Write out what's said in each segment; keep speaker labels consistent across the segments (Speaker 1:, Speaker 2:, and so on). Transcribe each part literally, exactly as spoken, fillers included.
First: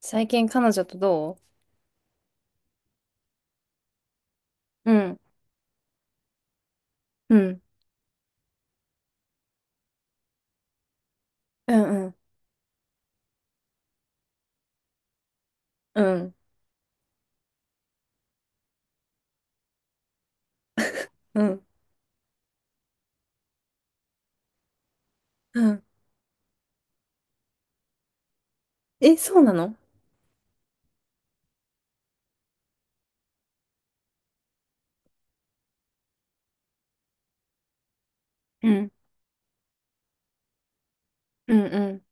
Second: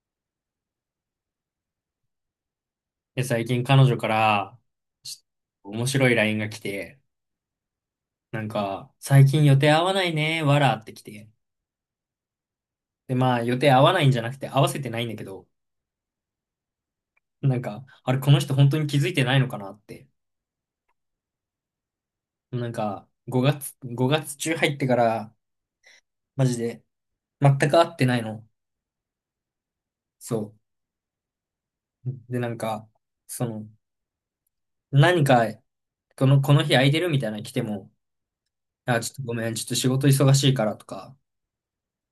Speaker 1: 最近彼女とど
Speaker 2: で、最近彼女から、
Speaker 1: ううん。
Speaker 2: ちょっと面白い ライン が来て、
Speaker 1: うん。う
Speaker 2: なんか、最近予定合わないね、わらって来て。
Speaker 1: うん。うん
Speaker 2: で、まあ、予定合わないんじゃなくて合わせてないんだけど、
Speaker 1: うん。
Speaker 2: なんか、あれ、この人本当に気づいてないのかなって。
Speaker 1: うん
Speaker 2: なんか、ごがつ、ごがつ中入ってから、
Speaker 1: うん。
Speaker 2: マジで、全く会ってないの。
Speaker 1: え、そうなの？
Speaker 2: そう。で、なんか、その、何か、この、この日空いてるみたいなの来ても、
Speaker 1: うん。
Speaker 2: あ、ちょっとごめん、ちょっと仕事忙しいからとか、
Speaker 1: うん。うん。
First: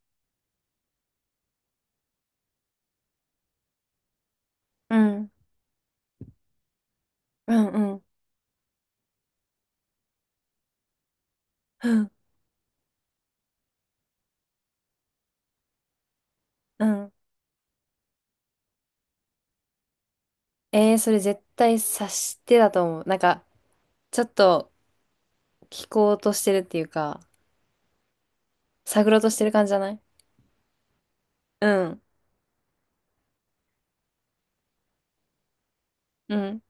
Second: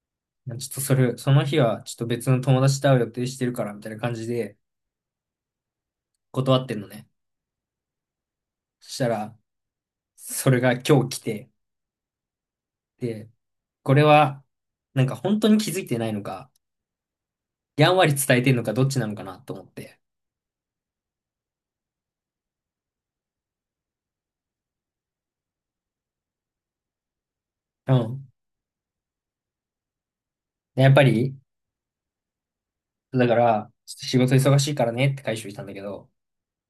Speaker 2: まあちょっとそれ、その日はちょっと別の友達と会う予定してるからみたいな感じで
Speaker 1: うん
Speaker 2: 断ってんのね。
Speaker 1: うんうん
Speaker 2: そしたら、それが今日来て、
Speaker 1: うん
Speaker 2: で、これは、なんか本当に気づいてないのか、
Speaker 1: うん。
Speaker 2: やんわり伝えてんのかどっちなのかなと思って。
Speaker 1: えー、それ絶対察してだと思う。なんか、ちょっと聞こうとしてるっていうか、
Speaker 2: うん。
Speaker 1: 探ろうとしてる感じじゃない？
Speaker 2: でやっぱり、
Speaker 1: うん
Speaker 2: だから、ちょっと仕事忙しいからねって回収したんだけど、
Speaker 1: うん。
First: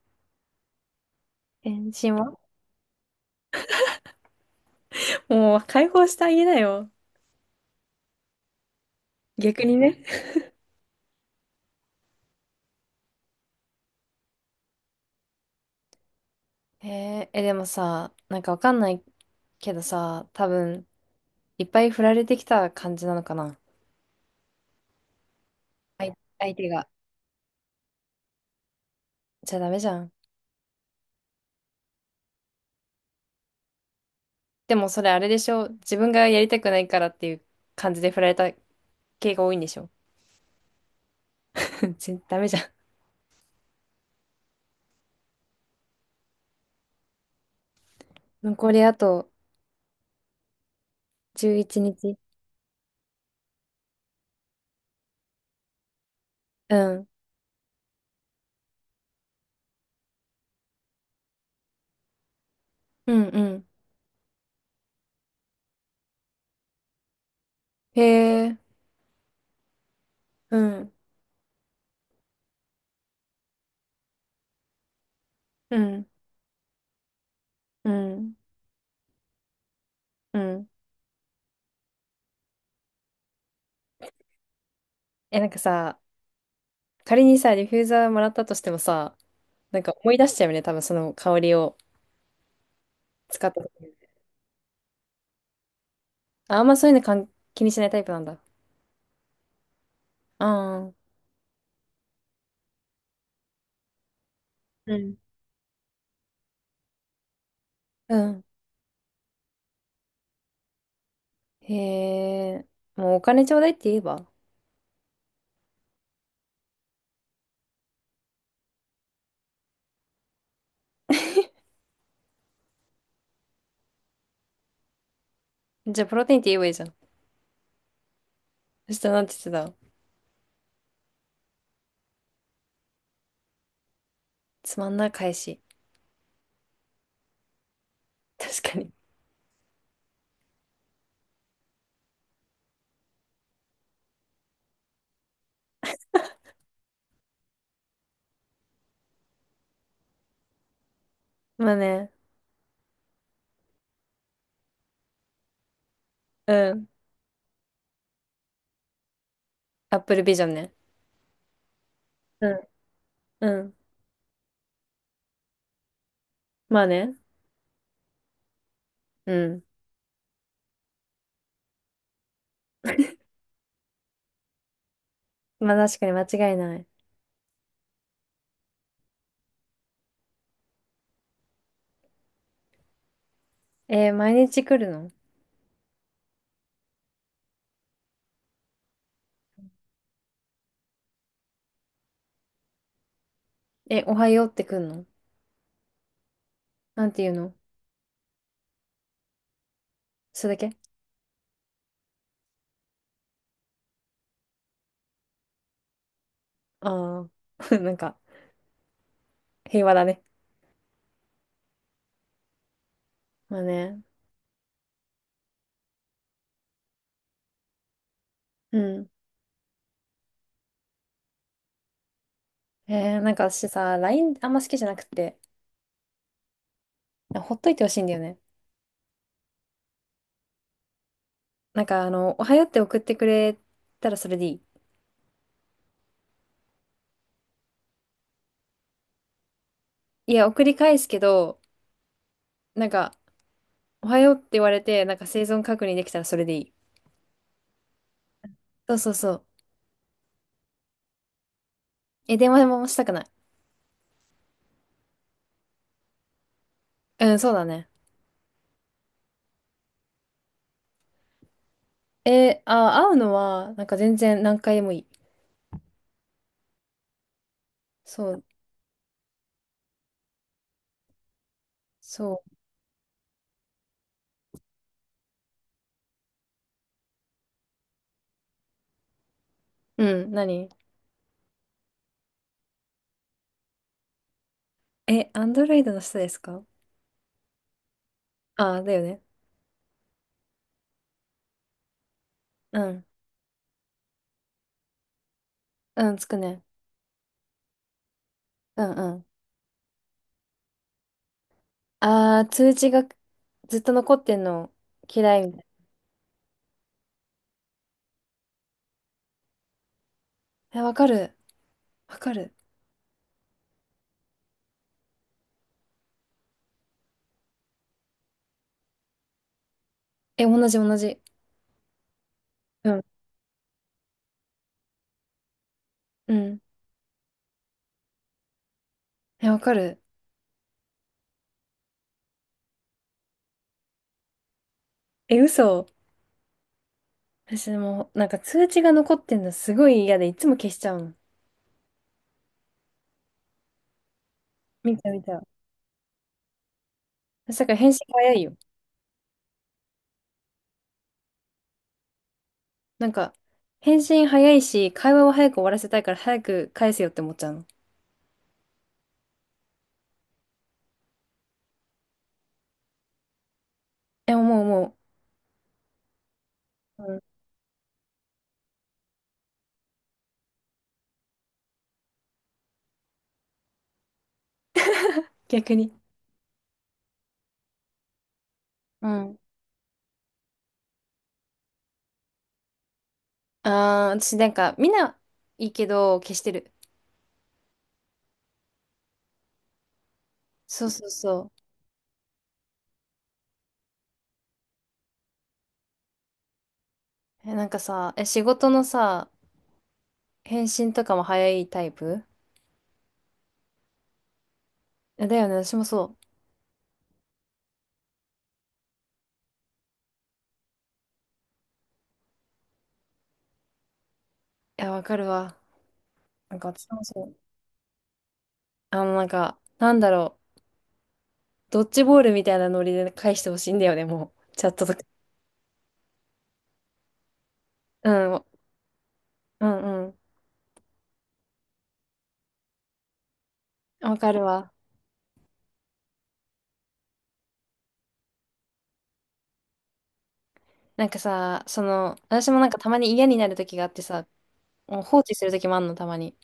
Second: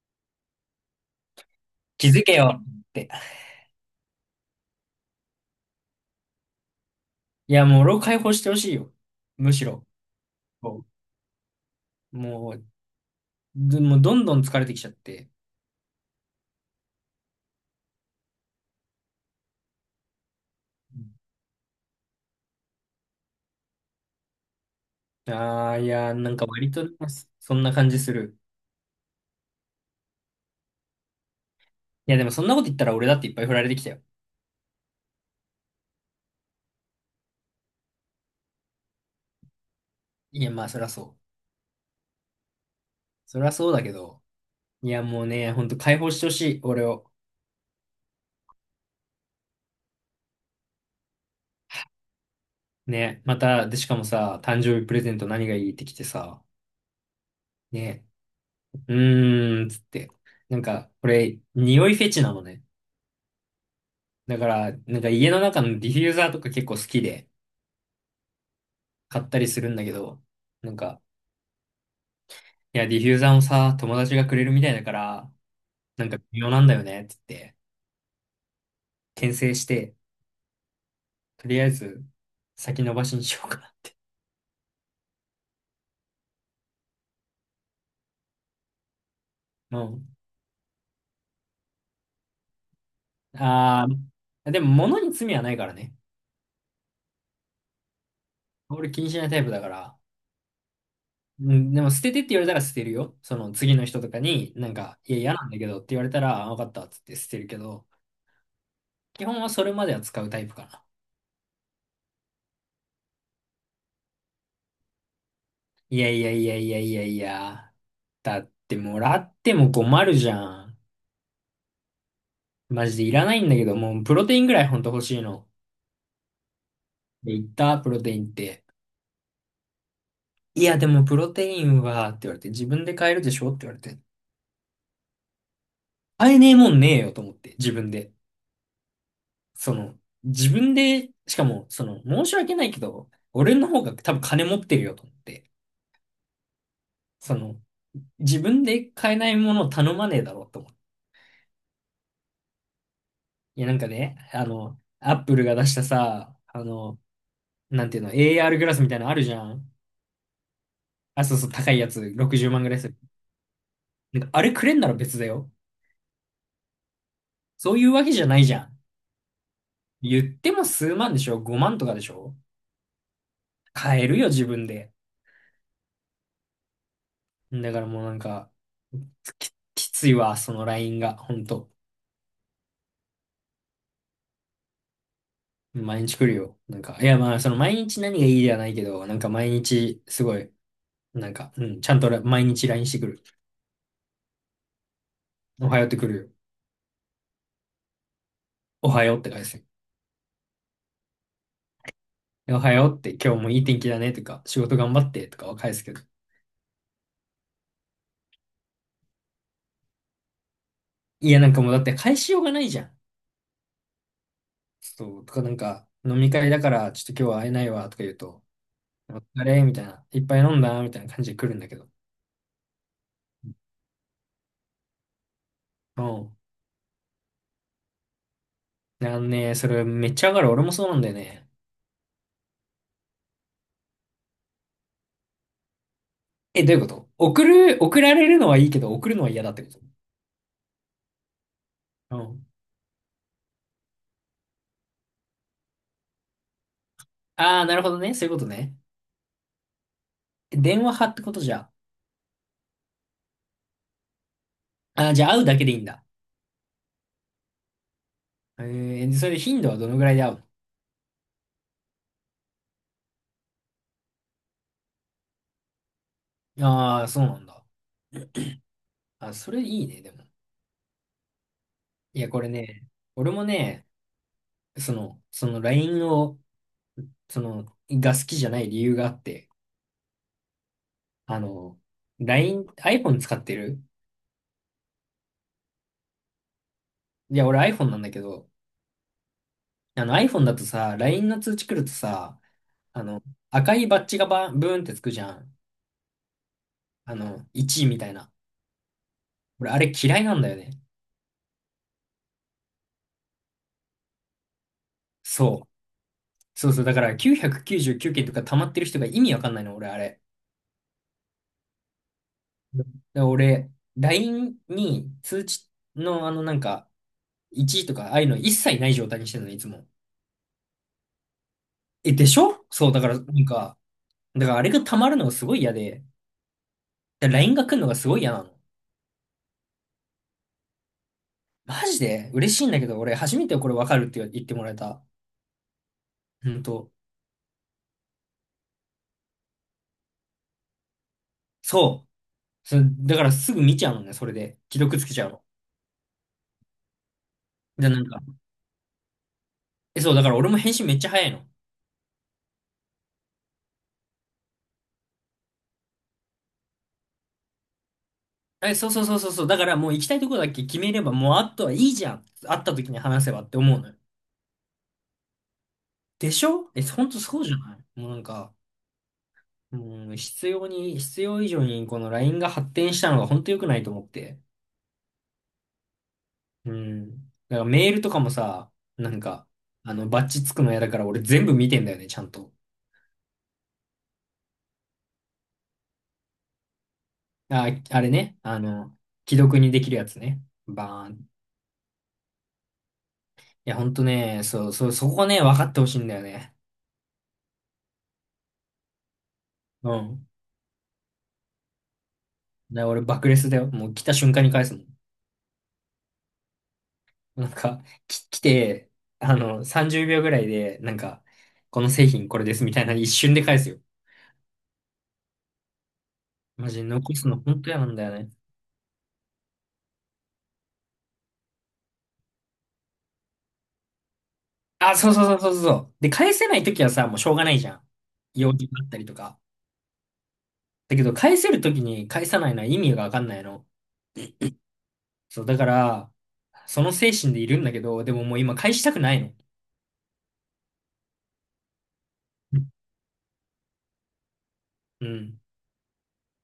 Speaker 1: 返
Speaker 2: 気
Speaker 1: 信
Speaker 2: づけ
Speaker 1: は？
Speaker 2: よって。
Speaker 1: もう解放してあげなよ。
Speaker 2: いや、もう俺を解放してほしいよ。む
Speaker 1: 逆
Speaker 2: し
Speaker 1: に
Speaker 2: ろ。
Speaker 1: ね。
Speaker 2: そうもう、どもうどんどん疲れてきちゃって。
Speaker 1: えー、え、でもさ、なんかわかんないけどさ、多分、いっぱい振られてきた感じなのかな。
Speaker 2: ああ、い
Speaker 1: はい。
Speaker 2: や、なんか
Speaker 1: 相手
Speaker 2: 割と、
Speaker 1: が。
Speaker 2: そんな感じする。
Speaker 1: じゃあダメじゃん。
Speaker 2: いや、でもそんなこと言ったら俺だっていっぱい振られてきたよ。
Speaker 1: でもそれあれでしょ。自分がやりたくないからっていう感じで振られた系が多いんでしょ。
Speaker 2: いや、まあ、そりゃそう。
Speaker 1: 全ダメじゃん。
Speaker 2: そりゃそうだけど。いや、もうね、ほんと解放してほしい、俺を。
Speaker 1: 残りあとじゅういちにち。
Speaker 2: ね、また、で、しかもさ、誕生日プレゼント何がいいってきてさ、
Speaker 1: うん。
Speaker 2: ね、うーん、つって。なんか、これ、匂いフェチなのね。
Speaker 1: うんうん。
Speaker 2: だから、なんか家の中のディフューザーとか結構好きで
Speaker 1: へえ。
Speaker 2: 買ったりするんだけど、
Speaker 1: う
Speaker 2: なん
Speaker 1: ん。
Speaker 2: か、いや、ディフューザーもさ、友達がくれるみたいだから、
Speaker 1: う
Speaker 2: な
Speaker 1: ん。
Speaker 2: んか微妙なんだよね、つって、
Speaker 1: うん。
Speaker 2: 牽制して、
Speaker 1: うん。
Speaker 2: とりあえず、先延ばしにしようか
Speaker 1: え、なんかさ、仮にさ、ディフューザーもらったとしてもさ、な
Speaker 2: な。
Speaker 1: ん か
Speaker 2: う
Speaker 1: 思い
Speaker 2: ん。
Speaker 1: 出しちゃうよね。多分その香りを使った時
Speaker 2: あ
Speaker 1: に。
Speaker 2: あ、でも物に罪はないからね。
Speaker 1: あ、あんまそういうのかん気にしないタイプなんだ。
Speaker 2: 俺気にしないタイプだから。
Speaker 1: ああ。
Speaker 2: うん、でも捨ててって言われたら捨てるよ。その次の人とかに、なん
Speaker 1: う
Speaker 2: か、い
Speaker 1: ん。
Speaker 2: や、嫌なんだけどって言われたら、あ、わかったっつって捨てるけど、
Speaker 1: うん。
Speaker 2: 基本はそれまでは使うタイプかな。
Speaker 1: へえ。もうお金ちょうだいって言えば。
Speaker 2: いやいやいやいやいやいや。だってもらっても困るじゃん。マジでいらないんだけど、もうプロテインぐらいほんと欲しいの。
Speaker 1: じゃあプロテインって言えばいいじゃん。
Speaker 2: で、言ったプロテインって。
Speaker 1: そしたらなんて言ってた？
Speaker 2: いや、でもプロテインは、って言われて、自分で買えるでしょって言われて。
Speaker 1: つまんない返し。
Speaker 2: 買えねえもんねえよと思って、自分で。
Speaker 1: 確かに。
Speaker 2: その、自分で、しかも、その、申し訳ないけど、俺の方が多分金持ってるよと思って、その、自分で買えないものを頼まねえだろうと思って。
Speaker 1: まあね。
Speaker 2: いや、なんかね、あの、アップルが出したさ、あ
Speaker 1: うん。
Speaker 2: の、なんていうの、エーアール グラスみたいなのあるじゃん。
Speaker 1: アップルビジョンね。
Speaker 2: あ、そうそう、高いやつ、
Speaker 1: う
Speaker 2: ろくじゅうまん
Speaker 1: ん。
Speaker 2: ぐらいする。
Speaker 1: うん。
Speaker 2: なんか、あれくれんなら別だよ。
Speaker 1: まあね。
Speaker 2: そういうわけじゃないじゃん。
Speaker 1: うん。
Speaker 2: 言っても数万でしょ？ ご 万とかでしょ。買えるよ、自分で。
Speaker 1: まあ確かに間違いない。
Speaker 2: だからもうなんか、き、きついわ、そのラインが、ほんと。
Speaker 1: えー毎日来るの？
Speaker 2: 毎日来るよ。なんか、いやまあ、その毎日何がいいではないけど、なんか毎日、すごい、なんか、うん、ちゃんとら毎日 ライン してくる。
Speaker 1: え、おはようって来るの？
Speaker 2: おはようってくるよ。
Speaker 1: なんて言うの？
Speaker 2: おはようって返すよ。
Speaker 1: それだけ？
Speaker 2: でおはようって今日もいい天気だねとか、仕事頑張ってとかは返すけど。
Speaker 1: ああー。なんか、平和だね。
Speaker 2: いや、なんかもうだって返しようがないじゃん。
Speaker 1: まあね。
Speaker 2: そう、とかなんか、飲み会だから、ちょっと今日は会えないわとか言うと、
Speaker 1: うん。
Speaker 2: お疲れみたいな、いっぱい飲んだみたいな感じで来るんだけど。
Speaker 1: えーなんか私さ、ライン あんま好きじゃなくて、
Speaker 2: うん。
Speaker 1: ほっといてほしいんだよね。
Speaker 2: なんね、それめっちゃ上がる。俺もそうなんだよね。
Speaker 1: なんかあの、おはようって送ってくれたらそれでいい。
Speaker 2: え、どういうこと？送る、送られるのはいいけど、送るのは嫌だってこと？
Speaker 1: いや、送り返すけど、なんか、おはようって言われて、なんか生存確認できたらそれでいい。
Speaker 2: ああ、なるほどね。そういうことね。
Speaker 1: そうそうそう。
Speaker 2: 電話派ってことじゃ。
Speaker 1: え、電話もしたくない。
Speaker 2: ああ、じゃあ会うだけでいいんだ。
Speaker 1: うん、そうだね。
Speaker 2: えー、でそれで頻度はどのぐらいで会う
Speaker 1: え、あ、会うのは、なんか全然何回でもいい。
Speaker 2: の？ああー、そうなんだ。
Speaker 1: そう。
Speaker 2: あ、それいいね、でも。いや、
Speaker 1: そ
Speaker 2: これね、俺もね、その、その ライン を、その、が好きじゃない理由があって、
Speaker 1: う。うん、何？
Speaker 2: あの、ライン、iPhone 使ってる？
Speaker 1: え、アンドロイドの人ですか？
Speaker 2: いや、俺 iPhone なんだけど、
Speaker 1: あ、だよね。
Speaker 2: あの iPhone だとさ、ライン の通知来るとさ、
Speaker 1: う
Speaker 2: あ
Speaker 1: ん。
Speaker 2: の、赤いバッジがバンブーンってつくじゃん。
Speaker 1: うん、つくね。
Speaker 2: あの、いちみたいな。
Speaker 1: うんうん。
Speaker 2: 俺、あれ嫌いなんだよね。
Speaker 1: あー、通知がずっと残ってんの嫌いみた
Speaker 2: そ
Speaker 1: い
Speaker 2: う。そうそう、だからきゅうひゃくきゅうじゅうきゅうけんとか溜まってる人が意味わかんないの、俺、あれ。
Speaker 1: な。え、わかる。わかる。
Speaker 2: だから俺、ライン に通知のあのなんか、いちいとか、ああいうの一切ない状態にしてるの、いつも。
Speaker 1: え、同じ同じ。
Speaker 2: え、でしょ？
Speaker 1: う
Speaker 2: そう、だ
Speaker 1: ん。
Speaker 2: から、なんか、だからあれが溜まるのがすごい嫌で、
Speaker 1: うん。
Speaker 2: だから ライン が来るのがすごい嫌なの。
Speaker 1: え、わかる。
Speaker 2: マジで嬉しいんだけど、俺、初めてこれわかるって言ってもらえた。
Speaker 1: え、嘘。
Speaker 2: ほんと。
Speaker 1: 私もう、なんか通知が残ってんのすごい嫌で、いつも消しちゃうの。
Speaker 2: そう。そだからすぐ見ちゃうのね、それで。既
Speaker 1: 見
Speaker 2: 読つ
Speaker 1: た
Speaker 2: けち
Speaker 1: 見
Speaker 2: ゃう
Speaker 1: た。
Speaker 2: の。
Speaker 1: だから
Speaker 2: で、
Speaker 1: 返信
Speaker 2: なんか、
Speaker 1: 早いよ。
Speaker 2: え、そう、だから俺も返信めっちゃ早いの。
Speaker 1: なんか、返信早いし、会話を早く終わらせたいから早く返せよって思っちゃうの。
Speaker 2: え、そうそうそうそうそう。だからもう行きたいとこだけ決めれば、もうあとはいいじゃん。会った時に話せばって思うのよ。
Speaker 1: え、もうも
Speaker 2: でしょ？え、
Speaker 1: う、
Speaker 2: ほん
Speaker 1: う
Speaker 2: と
Speaker 1: ん、
Speaker 2: そうじゃない？もうなんか、もう必要に、必要以上にこの ライン が発展したのがほんと良くないと思って。
Speaker 1: 逆に。
Speaker 2: うん。だからメールとかもさ、
Speaker 1: う
Speaker 2: なん
Speaker 1: ん。
Speaker 2: か、あの、バッチつくの嫌だから俺全部見てんだよね、ちゃんと。
Speaker 1: ああ、私なんか、みんないいけど、消してる。
Speaker 2: あ、あれね、あの、既読にできるやつね。
Speaker 1: そう
Speaker 2: バ
Speaker 1: そう
Speaker 2: ーン。
Speaker 1: そ
Speaker 2: いや、ほんとね、そう、そう、そこね、分かってほしいんだよね。
Speaker 1: う。え、なんかさ、え、仕事のさ、
Speaker 2: うん。
Speaker 1: 返信とかも早いタイプ？
Speaker 2: だから俺爆レスだよ。もう来た瞬間に返すもん。
Speaker 1: えだよね、私もそう。
Speaker 2: なんか、き、来て、あの、さんじゅうびょうぐらいで、なんか、この製品これですみたいな一瞬で返すよ。
Speaker 1: いや、わかるわ。なんか
Speaker 2: マジ
Speaker 1: 私も
Speaker 2: 残
Speaker 1: そ
Speaker 2: す
Speaker 1: う。
Speaker 2: の本当嫌なんだよね。
Speaker 1: あの、なんか、なんだろう。ドッジボールみたいなノリで返してほしいんだよね、もう。チャットと
Speaker 2: あ、
Speaker 1: か。
Speaker 2: そうそうそうそうそう。で、返せないときはさ、もうしょうがないじゃん。
Speaker 1: うん、
Speaker 2: 用事があったりとか。
Speaker 1: うん、うん。
Speaker 2: だけど、返せるときに返さないのは意味がわかんないの。
Speaker 1: わかるわ。
Speaker 2: そう、だから、その精神でいるんだけど、でももう今返したくないの。
Speaker 1: なんかさ、その、私
Speaker 2: う
Speaker 1: もな
Speaker 2: ん。
Speaker 1: んかたまに嫌になる時があってさ、もう
Speaker 2: う
Speaker 1: 放置
Speaker 2: ん。
Speaker 1: する時もあんの、たまに。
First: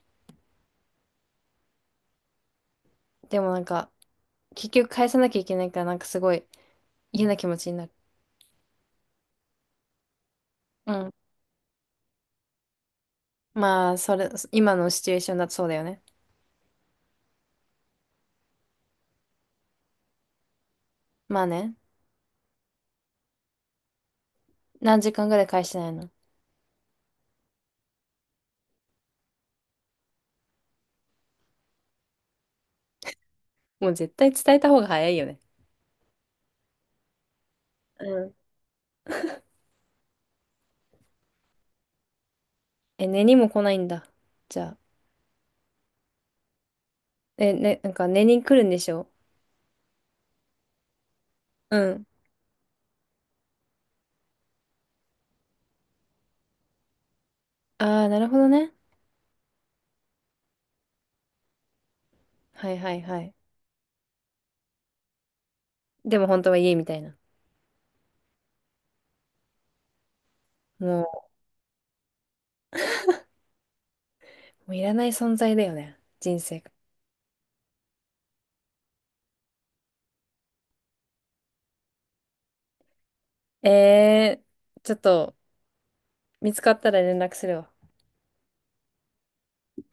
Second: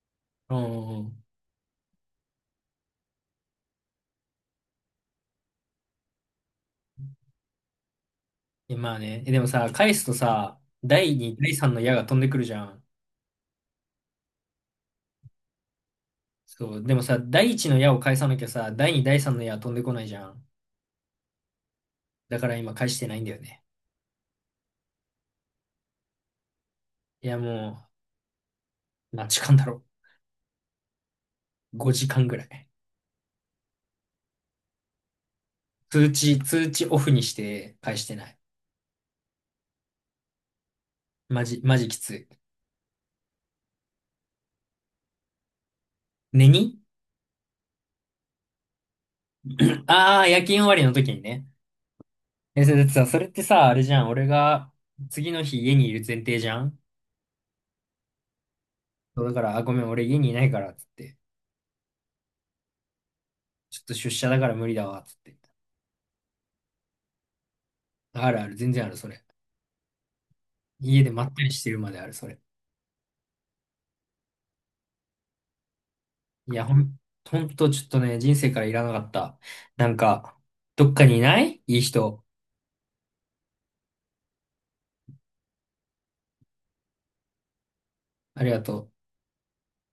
Speaker 2: うんうん。
Speaker 1: でもなんか、結局返さなきゃいけないから、なんかすごい嫌な気持ちになる。
Speaker 2: いやまあね。えでもさ、返すとさ、
Speaker 1: うん。
Speaker 2: だいに、だいさんの矢が飛んでくるじゃん。
Speaker 1: まあ、それ、今のシチュエーションだとそうだよね。
Speaker 2: そう、でもさ、だいいちの矢を返さなきゃさ、だいに、だいさんの矢は飛んでこないじゃん。
Speaker 1: まあね。
Speaker 2: だから今返してないんだよね。
Speaker 1: 何時間ぐらい返してないの？
Speaker 2: いや、もう、何時間だろう。ごじかんぐらい。
Speaker 1: もう絶対伝えた方が早いよね。
Speaker 2: 通知、通知オフにして返
Speaker 1: う
Speaker 2: してな
Speaker 1: ん。
Speaker 2: い。マジ、マジきつい。
Speaker 1: え、寝にも来ないんだ。じゃあ。
Speaker 2: 寝に
Speaker 1: え、ね、なんか寝に来るんでしょ？
Speaker 2: ああー、夜勤終わりの時にね。
Speaker 1: うん。
Speaker 2: え、それだってさ、それってさ、あれじゃん。俺が次の日家にいる前提じゃん。
Speaker 1: ああ、なるほどね。
Speaker 2: そうだから、あ、ごめん、俺家にいないから、つって。
Speaker 1: はいはいはい。
Speaker 2: ちょっと出社だから無理だわ、つって。
Speaker 1: でも本当は家みたいな。
Speaker 2: あるある、全然ある、それ。家で
Speaker 1: も
Speaker 2: まったりしてるまである、それ。
Speaker 1: う、もういらない存在だよね。人
Speaker 2: い
Speaker 1: 生。
Speaker 2: や、ほん、ほんとちょっとね、人生からいらなかった。なんか、どっかにいないいい人。
Speaker 1: ええー、ちょっと見つかったら連絡するわ。
Speaker 2: ありがとう。